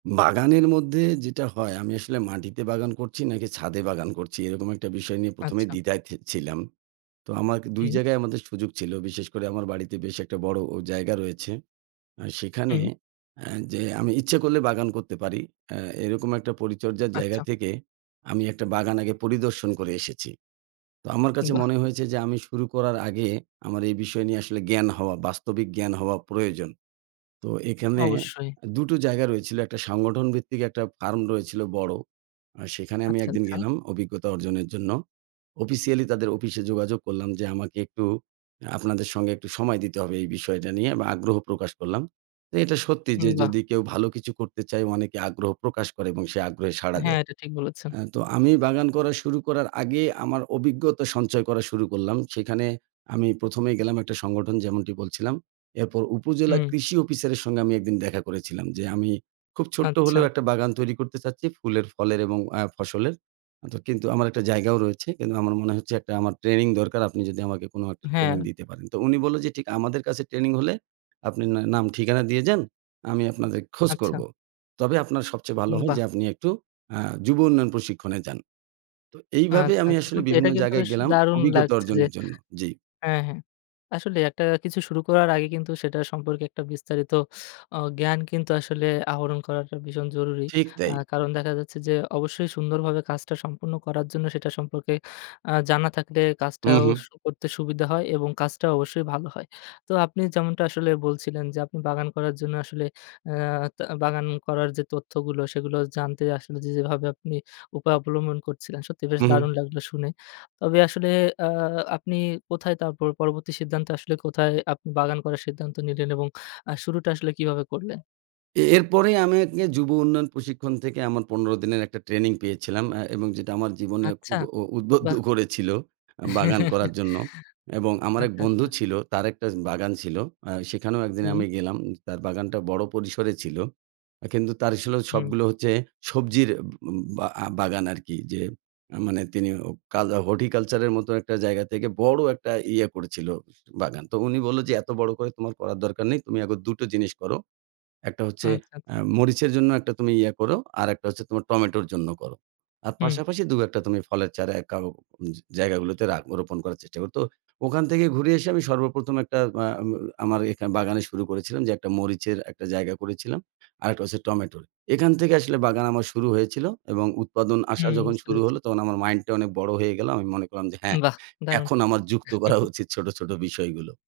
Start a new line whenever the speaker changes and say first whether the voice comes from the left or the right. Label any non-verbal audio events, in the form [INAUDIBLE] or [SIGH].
right: বাগানের মধ্যে যেটা হয়, আমি আসলে মাটিতে বাগান করছি নাকি ছাদে বাগান করছি এরকম একটা বিষয় নিয়ে ১ম এই
left: আচ্ছা।
right: দ্বিধায় ছি ছিলাম। তো আমার ২
left: হুম।
right: জায়গায় আমাদের সুযোগ ছিল। বিশেষ করে আমার বাড়িতে বেশ একটা বড় অ জায়গা রয়েছে। আ সেখানে
left: হুম।
right: আ যে আমি ইচ্ছে করলে বাগান করতে পারি আ এরকম একটা পরিচর্যার জায়গা
left: আচ্ছা।
right: থেকে আমি একটা বাগান আগে পরিদর্শন করে এসেছি। তো আমার কাছে
left: বাহ!
right: মনে হয়েছে যে আমি শুরু করার আগে আমার এই বিষয় নিয়ে আসলে জ্ঞান হওয়া বাস্তবিক জ্ঞান হওয়া প্রয়োজন। তো এখানে
left: অবশ্যই।
right: আ দুটো জায়গা রয়েছিল, একটা সংগঠন ভিত্তিক একটা ফার্ম রয়েছিল বড়। আর সেখানে আমি
left: আচ্ছা,
right: ১ দিন
left: আচ্ছা।
right: গেলাম অভিজ্ঞতা অর্জনের জন্য। অফিসিয়ালি তাদের অফিসে যোগাযোগ করলাম যে, "আমাকে একটু অ্যা আপনাদের সঙ্গে একটু সময় দিতে হবে এই বিষয়টা নিয়ে।" এবং আগ্রহ প্রকাশ করলাম। এ এটা সত্যি
left: উম
right: যে
left: বাহ!
right: যদি কেউ ভালো কিছু করতে চায় অনেকে আগ্রহ প্রকাশ করে এবং সে আগ্রহে সাড়া
left: হ্যাঁ,
right: দেয়।
left: এটা ঠিক বলেছেন।
right: আ তো আমি বাগান করা শুরু করার আগে আমার অভিজ্ঞতা সঞ্চয় করা শুরু করলাম। সেখানে আমি ১ম এ গেলাম একটা সংগঠন যেমনটি বলছিলাম। এরপর উপজেলা
left: হুম।
right: কৃষি অফিসারের সঙ্গে আমি ১ দিন দেখা করেছিলাম যে, "আমি খুব ছোট্ট
left: আচ্ছা।
right: হলেও একটা বাগান তৈরি করতে চাচ্ছি ফুলের, ফলের এবং আ ফসলের। আ ত কিন্তু আমার একটা জায়গাও রয়েছে। কিন্তু আমার মনে হচ্ছে একটা আমার ট্রেনিং দরকার। আপনি যদি আমাকে কোন একটা ট্রেনিং
left: হ্যাঁ।
right: দিতে পারেন।" তো উনি বললো যে ঠি "আমাদের কাছে ট্রেনিং হলে, আপনি না নাম ঠিকানা দিয়ে যান। আমি আপনাদের খোঁজ
left: আচ্ছা।
right: করবো। তবে আপনার সবচেয়ে ভালো
left: উম
right: হয় যে
left: বাহ!
right: আপনি একটু আ যুব উন্নয়ন প্রশিক্ষণে যান।" তো এইভাবে
left: আচ্ছা,
right: আমি
left: আচ্ছা।
right: আসলে
left: সত্যি এটা
right: বিভিন্ন
left: কিন্তু
right: জায়গায়
left: বেশ
right: গেলাম
left: দারুণ
right: অভিজ্ঞতা
left: লাগছে যে
right: অর্জনের জন্য। জি।
left: হ্যাঁ, হ্যাঁ। আসলে একটা কিছু শুরু করার আগে কিন্তু সেটা সম্পর্কে একটা বিস্তারিত আ জ্ঞান কিন্তু আসলে আহরণ করাটা ভীষণ জরুরি।
right: ঠিক
left: আ
right: তাই।
left: কারণ দেখা যাচ্ছে যে অবশ্যই সুন্দরভাবে কাজটা সম্পূর্ণ করার জন্য সেটা সম্পর্কে আ জানা থাকলে
right: হুঁ,
left: কাজটাও
right: হুঁ।
left: স করতে সুবিধা হয় এবং কাজটাও অবশ্যই ভালো হয়। তো আপনি যেমনটা আসলে বলছিলেন যে আপনি বাগান করার জন্য আসলে আ তা বাগান করার যে তথ্যগুলো, সেগুলো জানতে আসলে যে যেভাবে আপনি উপায় অবলম্বন করছিলেন। সত্যিই বেশ দারুণ
right: উঁহুঁ।
left: লাগলো শুনে। তবে আসলে আ আপনি কোথায় তার পর পরবর্তী সিদ্ধান্ত আসলে কোথায় আপনি বাগান করার সিদ্ধান্ত নিলেন? এবং আ শুরুটা আসলে কিভাবে করলেন?
right: এ এরপরেই আমি একি যুব উন্নয়ন প্রশিক্ষণ থেকে আমার ১৫ দিনের একটা ট্রেনিং পেয়েছিলাম আ এবং যেটা আমার জীবনে
left: আচ্ছা,
right: খুব উ উদ্বুদ্ধ
left: বাহ!
right: করেছিল বাগান করার
left: [CHUCKLES]
right: জন্য। এবং আমার এক
left: আচ্ছা,
right: বন্ধু
left: আচ্ছা।
right: ছিল তার একটা উ বাগান ছিল। আ সেখানেও ১ দিন
left: হুম।
right: আমি গেলাম। তার বাগানটা বড় পরিসরে ছিল। অ্যা কিন্তু তার ছিল
left: হুম।
right: সবগুলো হচ্ছে সবজির বা আ বাগান আরকি। যে আ মানে তিনি অ কালো horticulture এর মতো একটা জায়গা থেকে বড় একটা ইয়ে করেছিল বাগান। তো উনি বললো যে, "এত বড় করে তোমার করার দরকার নেই। তুমি এখন ২ টো জিনিস করো। একটা হচ্ছে
left: আচ্ছা,
right: আ
left: আচ্ছা।
right: মরিচের জন্য একটা তুমি ইয়ে করো। আরেকটা হচ্ছে তোমার টমেটোর জন্য করো। আর
left: হুম।
right: পাশাপাশি ২, ১ টা তুমি ফলের চারা এ কাও জা জায়গাগুলোতে রা রোপণ করার চেষ্টা করো।" তো ওখান থেকে ঘুরে এসে আমি সর্বপ্রথম একটা আ ম আমার এখানে বাগানে শুরু করেছিলাম যে একটা মরিচের একটা জায়গা করেছিলাম। আরেকটা হচ্ছে টমেটোর। এখান থেকে আসলে বাগান আমার শুরু হয়েছিল এবং উৎপাদন আসা
left: হুম,
right: যখন
left: বুঝতে
right: শুরু
left: পেরেছি।
right: হলো তখন আমার মাইন্ডটা অনেক বড় হয়ে গেল। আমি মনে করলাম যে, "হ্যাঁ,
left: বাহ! দারুণ।
right: এখন আমার যুক্ত করা
left: [CHUCKLES]
right: উচিত ছোট, ছোট বিষয়গুলো।"